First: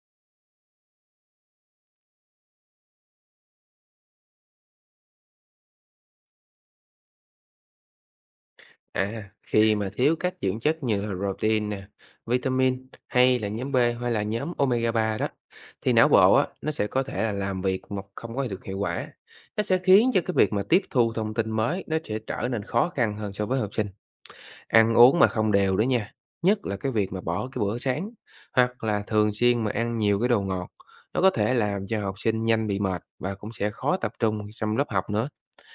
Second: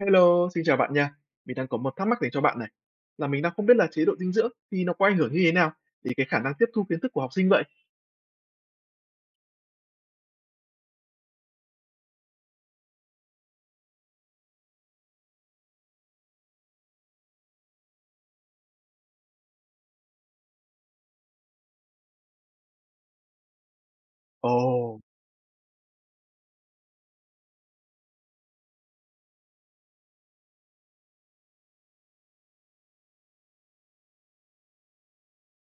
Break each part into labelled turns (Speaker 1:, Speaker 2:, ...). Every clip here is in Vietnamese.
Speaker 1: Hello, xin chào bạn nha. Mình đang có một thắc mắc dành cho bạn này. Là mình đang không biết là chế độ dinh dưỡng thì nó có ảnh hưởng như thế nào đến cái khả năng tiếp thu kiến thức của học sinh vậy?
Speaker 2: À, khi mà thiếu các dưỡng chất như là protein nè, vitamin hay là nhóm B hay là nhóm omega 3 đó thì não bộ á nó sẽ có thể là làm việc mà không có được hiệu quả. Nó sẽ khiến cho cái việc mà tiếp thu thông tin mới nó sẽ trở nên khó khăn hơn so với học sinh. Ăn
Speaker 1: Ồ,
Speaker 2: uống mà không đều đó nha, nhất là cái việc mà bỏ cái bữa sáng hoặc là thường xuyên mà ăn nhiều cái đồ ngọt, nó có thể làm cho học sinh nhanh bị mệt và cũng sẽ khó tập trung trong lớp học nữa.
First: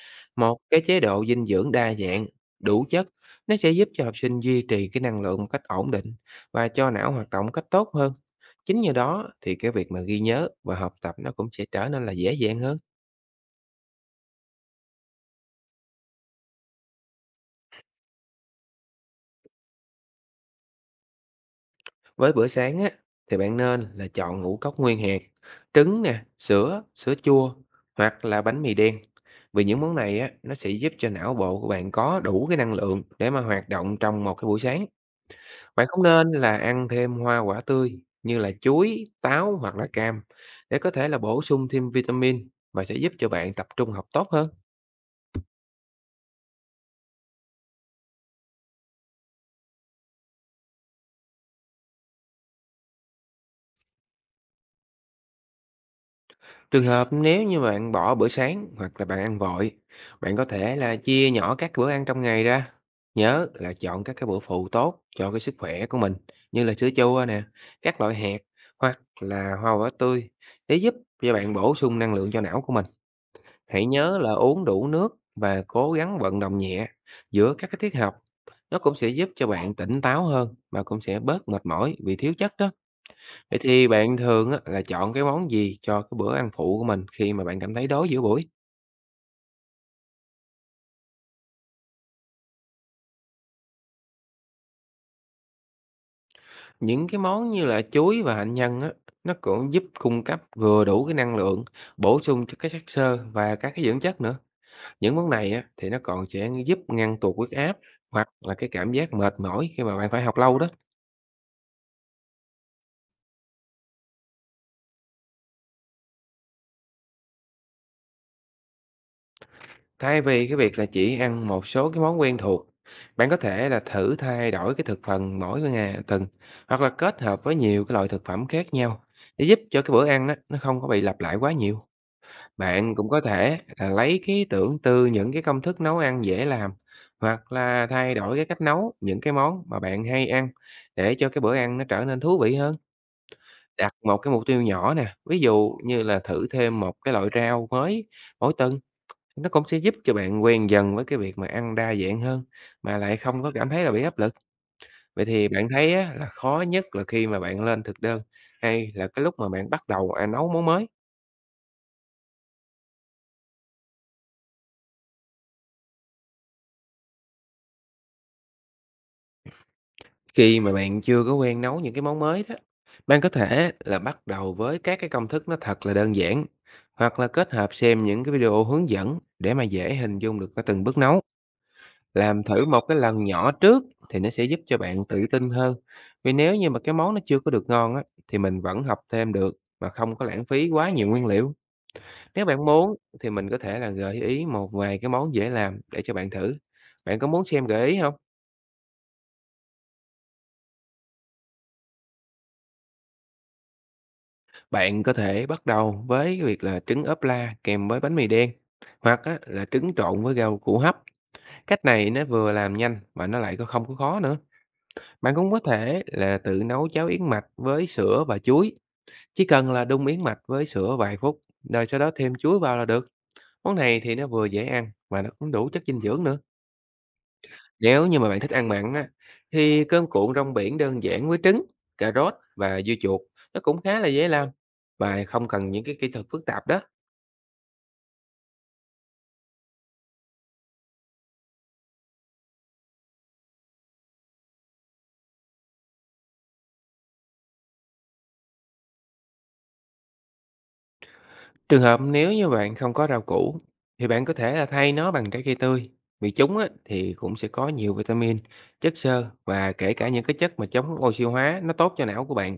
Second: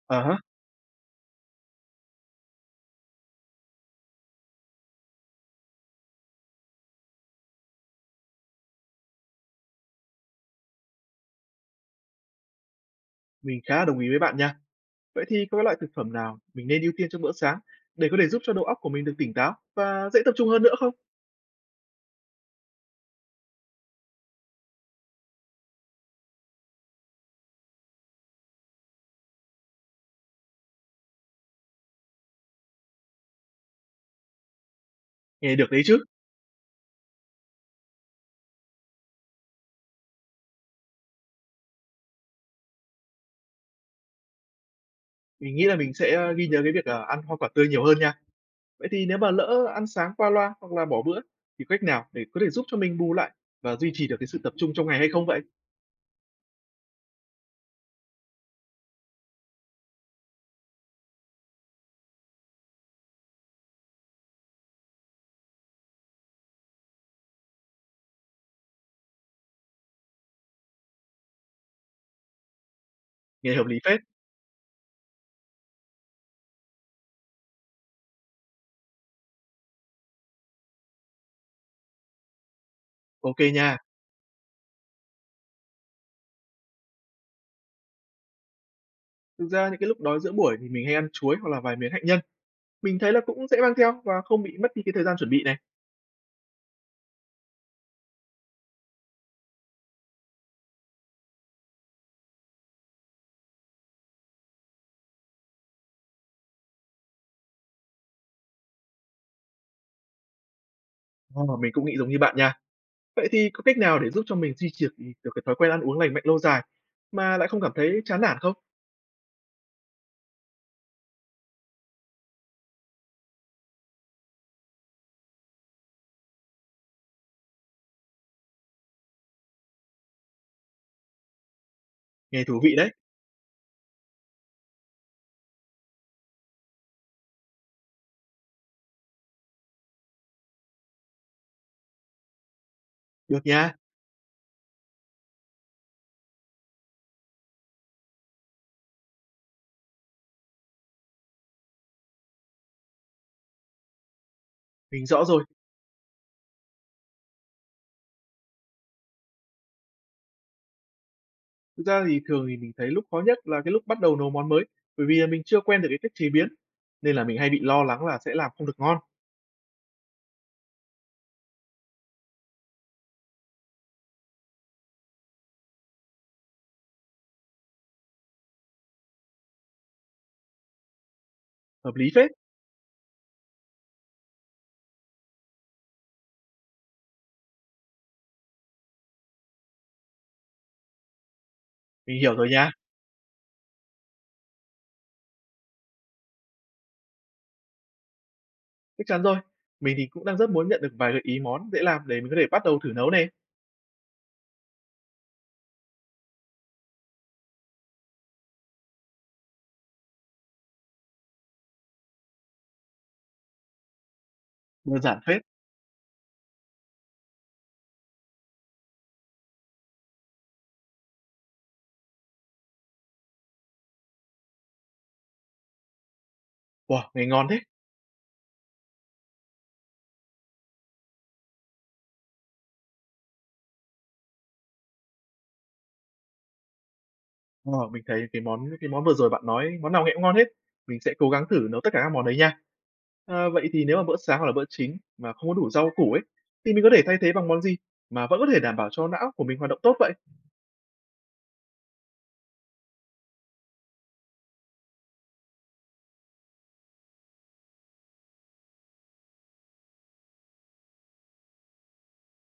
Speaker 1: à hả,
Speaker 2: Một cái chế độ dinh dưỡng đa dạng, đủ chất nó sẽ giúp cho học sinh duy trì cái năng lượng một cách ổn định và cho não hoạt động một cách tốt hơn. Chính nhờ đó thì cái việc mà ghi nhớ và học tập nó cũng sẽ trở nên là dễ dàng hơn.
Speaker 1: mình khá là đồng ý với bạn nha. Vậy thì có cái loại thực phẩm nào mình nên ưu tiên cho bữa sáng để có thể giúp cho đầu óc của mình được tỉnh táo và dễ tập trung hơn nữa không?
Speaker 2: Với bữa sáng á thì bạn nên là chọn ngũ cốc nguyên hạt, trứng nè, sữa, sữa chua hoặc là bánh mì đen. Vì những món này á nó sẽ giúp cho não bộ của bạn có đủ cái năng lượng để mà hoạt động trong một cái buổi sáng.
Speaker 1: Nghe được đấy
Speaker 2: Bạn cũng
Speaker 1: chứ.
Speaker 2: nên là ăn thêm hoa quả tươi như là chuối, táo hoặc là cam để có thể là bổ sung thêm vitamin và sẽ giúp cho bạn tập trung học tốt hơn.
Speaker 1: Mình nghĩ là mình sẽ ghi nhớ cái việc ăn hoa quả tươi nhiều hơn nha. Vậy thì nếu mà lỡ ăn sáng qua loa hoặc là bỏ bữa thì cách nào để có thể giúp cho mình bù lại và duy trì được cái sự tập trung trong ngày hay không vậy?
Speaker 2: Trường hợp nếu như bạn bỏ bữa sáng hoặc là bạn ăn vội, bạn có thể là chia nhỏ các bữa ăn trong ngày ra. Nhớ là chọn các cái bữa phụ tốt cho cái sức khỏe của mình như là sữa chua nè, các loại hạt hoặc là hoa quả tươi để giúp cho bạn bổ sung năng lượng cho não của mình.
Speaker 1: Nghe hợp lý
Speaker 2: Hãy
Speaker 1: phết.
Speaker 2: nhớ là uống đủ nước và cố gắng vận động nhẹ giữa các cái tiết học. Nó cũng sẽ giúp cho bạn tỉnh táo hơn và cũng sẽ bớt mệt mỏi vì thiếu chất đó.
Speaker 1: Ok
Speaker 2: Vậy
Speaker 1: nha.
Speaker 2: thì bạn thường á, là chọn cái món gì cho cái bữa ăn phụ của mình khi mà bạn cảm thấy đói giữa buổi?
Speaker 1: Thực ra những cái lúc đói giữa buổi thì mình hay ăn chuối hoặc là vài miếng hạnh nhân. Mình thấy là cũng dễ mang theo và không bị mất đi cái thời gian chuẩn bị này.
Speaker 2: Những cái món như là chuối và hạnh nhân á, nó cũng giúp cung cấp vừa đủ cái năng lượng, bổ sung cho cái chất xơ và các cái dưỡng chất nữa. Những món này á, thì nó còn sẽ giúp ngăn tụt huyết áp hoặc là cái cảm giác mệt mỏi khi mà bạn phải học lâu đó.
Speaker 1: Ờ, mình cũng nghĩ giống như bạn nha. Vậy thì có cách nào để giúp cho mình duy trì được cái thói quen ăn uống lành mạnh lâu dài mà lại không cảm thấy chán nản không?
Speaker 2: Thay vì cái việc là chỉ ăn một số cái món quen thuộc, bạn có thể là thử thay đổi cái thực phần mỗi ngày tuần hoặc là kết hợp với nhiều cái loại thực phẩm khác nhau để giúp cho cái bữa ăn á, nó không có bị lặp lại quá nhiều.
Speaker 1: Nghe thú vị đấy.
Speaker 2: Bạn cũng có thể là lấy cái ý tưởng từ những cái công thức nấu ăn dễ làm hoặc là thay đổi cái cách nấu những cái món mà bạn hay ăn để cho cái bữa ăn nó trở nên thú vị hơn.
Speaker 1: Được nha,
Speaker 2: Đặt một cái mục tiêu nhỏ nè, ví dụ như là thử thêm một cái loại rau mới mỗi tuần nó cũng sẽ giúp cho bạn quen dần với cái việc mà ăn đa dạng hơn, mà lại không có cảm thấy là bị áp lực.
Speaker 1: mình rõ
Speaker 2: Vậy
Speaker 1: rồi.
Speaker 2: thì bạn thấy á, là khó nhất là khi mà bạn lên thực đơn, hay là cái lúc mà bạn bắt đầu, nấu món mới?
Speaker 1: Thực ra thì thường thì mình thấy lúc khó nhất là cái lúc bắt đầu nấu món mới bởi vì là mình chưa quen được cái cách chế biến nên là mình hay bị lo lắng là sẽ làm không được ngon.
Speaker 2: Khi mà bạn chưa có quen nấu những cái món mới đó, bạn có thể là bắt đầu với các cái công thức nó thật là đơn giản, hoặc là kết hợp xem những cái video hướng dẫn để mà dễ hình dung được cái từng bước nấu.
Speaker 1: Hợp lý phết.
Speaker 2: Làm thử một cái lần nhỏ trước thì nó sẽ giúp cho bạn tự tin hơn. Vì nếu như mà cái món nó chưa có được ngon á, thì mình vẫn học thêm được mà không có lãng phí quá nhiều nguyên liệu.
Speaker 1: Mình hiểu
Speaker 2: Nếu
Speaker 1: rồi
Speaker 2: bạn
Speaker 1: nha.
Speaker 2: muốn thì mình có thể là gợi ý một vài cái món dễ làm để cho bạn thử. Bạn có muốn xem gợi ý không?
Speaker 1: Chắc chắn rồi. Mình thì cũng đang rất muốn nhận được vài gợi ý món dễ làm để mình có thể bắt đầu thử nấu này.
Speaker 2: Bạn có thể bắt đầu với cái việc là trứng ốp la kèm với bánh mì đen, hoặc á, là trứng trộn với rau củ hấp. Cách này nó vừa làm nhanh mà nó lại có không có khó nữa.
Speaker 1: Đơn giản
Speaker 2: Bạn
Speaker 1: phết.
Speaker 2: cũng có thể là tự nấu cháo yến mạch với sữa và chuối. Chỉ cần là đun miếng mạch với sữa vài phút, rồi sau đó thêm chuối vào là được. Món này thì nó vừa dễ ăn mà nó cũng đủ chất dinh dưỡng nữa.
Speaker 1: Wow, nghe ngon thế!
Speaker 2: Nếu như mà bạn thích ăn mặn á, thì cơm cuộn rong biển đơn giản với trứng, cà rốt và dưa chuột, nó cũng khá là dễ làm và không cần những cái kỹ thuật phức tạp đó.
Speaker 1: Ờ, mình thấy cái món vừa rồi bạn nói món nào nghe cũng ngon hết. Mình sẽ cố gắng thử nấu tất cả các món đấy nha. Ờ, vậy thì nếu mà bữa sáng hoặc là bữa chính mà không có đủ rau củ ấy, thì mình có thể thay thế bằng món gì mà vẫn có thể đảm bảo cho não của mình hoạt động tốt vậy?
Speaker 2: Trường hợp nếu như bạn không có rau củ thì bạn có thể là thay nó bằng trái cây tươi. Vì chúng á, thì cũng sẽ có nhiều vitamin, chất xơ và kể cả những cái chất mà chống oxy hóa nó tốt cho não của bạn.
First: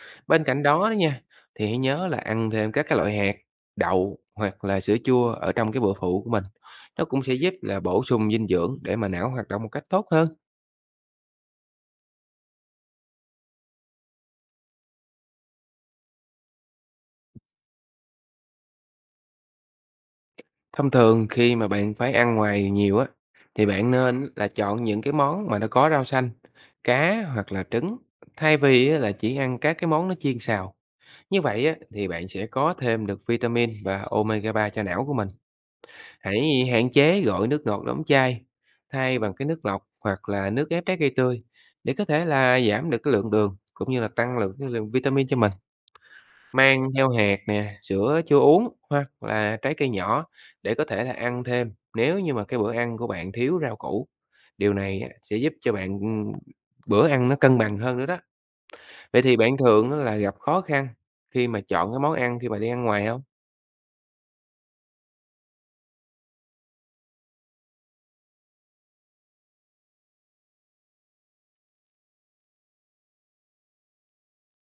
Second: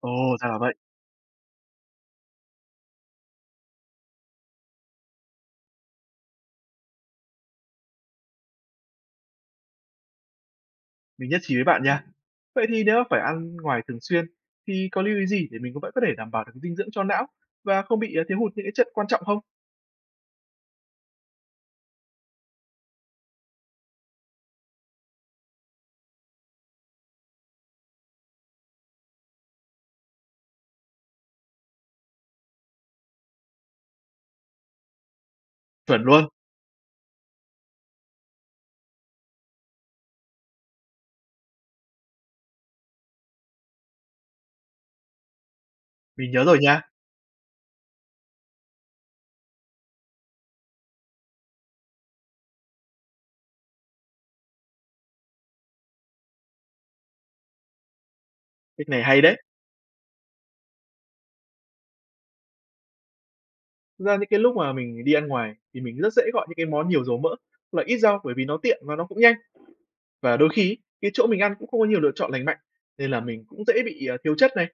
Speaker 1: Ồ,
Speaker 2: Bên
Speaker 1: ra là
Speaker 2: cạnh
Speaker 1: vậy,
Speaker 2: đó đó nha, thì hãy nhớ là ăn thêm các cái loại hạt, đậu hoặc là sữa chua ở trong cái bữa phụ của mình. Nó cũng sẽ giúp là bổ sung dinh dưỡng để mà não hoạt động một cách tốt hơn.
Speaker 1: mình nhất trí với bạn nha. Vậy thì nếu mà phải ăn ngoài thường xuyên thì có lưu ý gì để mình cũng vẫn có thể đảm bảo được cái dinh dưỡng cho não và không bị, thiếu hụt những cái chất quan trọng không?
Speaker 2: Thông thường khi mà bạn phải ăn ngoài nhiều á, thì bạn nên là chọn những cái món mà nó có rau xanh, cá hoặc là trứng, thay vì á là chỉ ăn các cái món nó chiên xào. Như vậy á, thì bạn sẽ có thêm được vitamin và omega 3 cho não của mình.
Speaker 1: Chuẩn luôn,
Speaker 2: Hãy hạn chế gọi nước ngọt đóng chai, thay bằng cái nước lọc hoặc là nước ép trái cây tươi để có thể là giảm được cái lượng đường cũng như là tăng lượng cái lượng vitamin cho mình.
Speaker 1: mình nhớ rồi nha.
Speaker 2: Mang theo hạt nè, sữa chưa uống hoặc là trái cây nhỏ để có thể là ăn thêm nếu như mà cái bữa ăn của bạn thiếu rau củ. Điều này á, sẽ giúp cho bạn, bữa ăn nó cân bằng hơn nữa đó.
Speaker 1: Cách này hay
Speaker 2: Vậy thì
Speaker 1: đấy!
Speaker 2: bạn thường á là gặp khó khăn khi mà chọn cái món ăn khi mà đi ăn ngoài không?
Speaker 1: Thực ra những cái lúc mà mình đi ăn ngoài thì mình rất dễ gọi những cái món nhiều dầu mỡ, hoặc là ít rau bởi vì nó tiện và nó cũng nhanh. Và đôi khi ấy, cái chỗ mình ăn cũng không có nhiều lựa chọn lành mạnh, nên là mình cũng dễ bị, à, thiếu chất này.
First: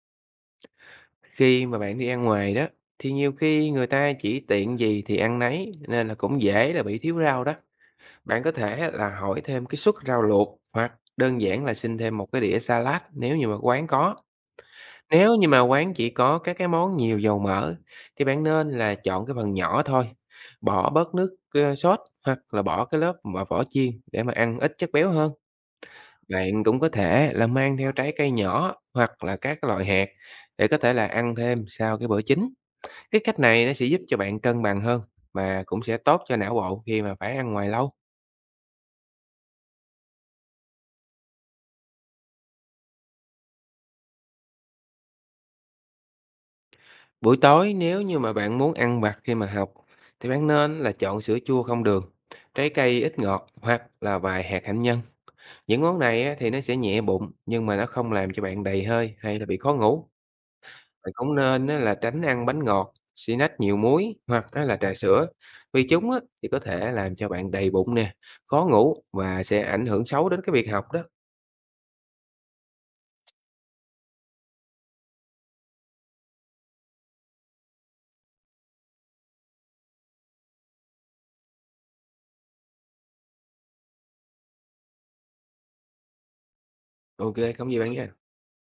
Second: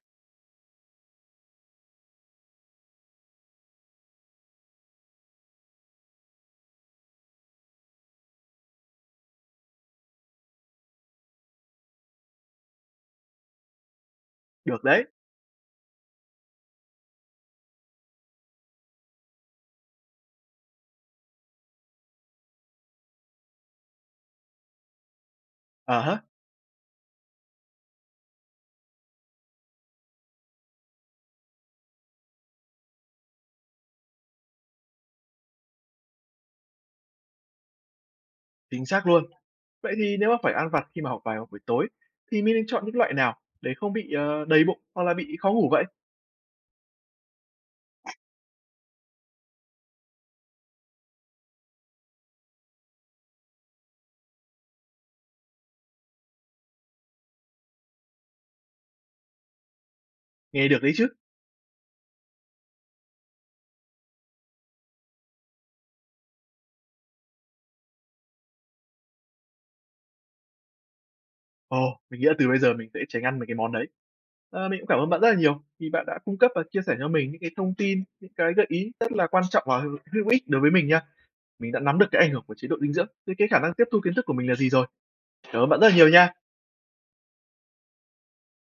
Speaker 2: Khi mà bạn đi ăn ngoài đó, thì nhiều khi người ta chỉ tiện gì thì ăn nấy, nên là cũng dễ là bị thiếu rau đó. Bạn có thể là hỏi thêm cái suất rau luộc hoặc đơn giản là xin thêm một cái đĩa salad nếu như mà quán có.
Speaker 1: Được đấy,
Speaker 2: Nếu như mà quán chỉ có các cái món nhiều dầu mỡ thì bạn nên là chọn cái phần nhỏ thôi. Bỏ bớt sốt hoặc là bỏ cái lớp mà vỏ chiên để mà ăn ít chất béo hơn.
Speaker 1: à hả,
Speaker 2: Bạn cũng có thể là mang theo trái cây nhỏ hoặc là các cái loại hạt để có thể là ăn thêm sau cái bữa chính. Cái cách này nó sẽ giúp cho bạn cân bằng hơn mà cũng sẽ tốt cho não bộ khi mà phải ăn ngoài lâu.
Speaker 1: chính xác luôn. Vậy thì nếu mà phải ăn vặt khi mà học bài vào buổi tối thì mình nên chọn những loại nào để không bị, đầy bụng hoặc là bị khó ngủ vậy?
Speaker 2: Buổi tối nếu như mà bạn muốn ăn vặt khi mà học thì bạn nên là chọn sữa chua không đường, trái cây ít ngọt hoặc là vài hạt hạnh nhân. Những món này á, thì nó sẽ nhẹ bụng nhưng mà nó không làm cho bạn đầy hơi hay là bị khó ngủ.
Speaker 1: Nghe được đấy chứ.
Speaker 2: Bạn cũng nên á, là tránh ăn bánh ngọt, snack nhiều muối hoặc á, là trà sữa vì chúng á, thì có thể làm cho bạn đầy bụng nè, khó ngủ và sẽ ảnh hưởng xấu đến cái việc học đó.
Speaker 1: Ồ, mình nghĩ là từ bây giờ mình sẽ tránh ăn mấy cái món đấy. Ờ, mình cũng cảm ơn bạn rất là nhiều vì bạn đã cung cấp và chia sẻ cho mình những cái thông tin, những cái gợi ý rất là quan trọng và hữu hữu ích đối với mình nha. Mình đã nắm được cái ảnh hưởng của chế độ dinh dưỡng, với cái khả năng tiếp thu kiến thức của mình là gì rồi. Cảm ơn bạn rất là nhiều nha.
Speaker 2: OK, không gì bạn nhé.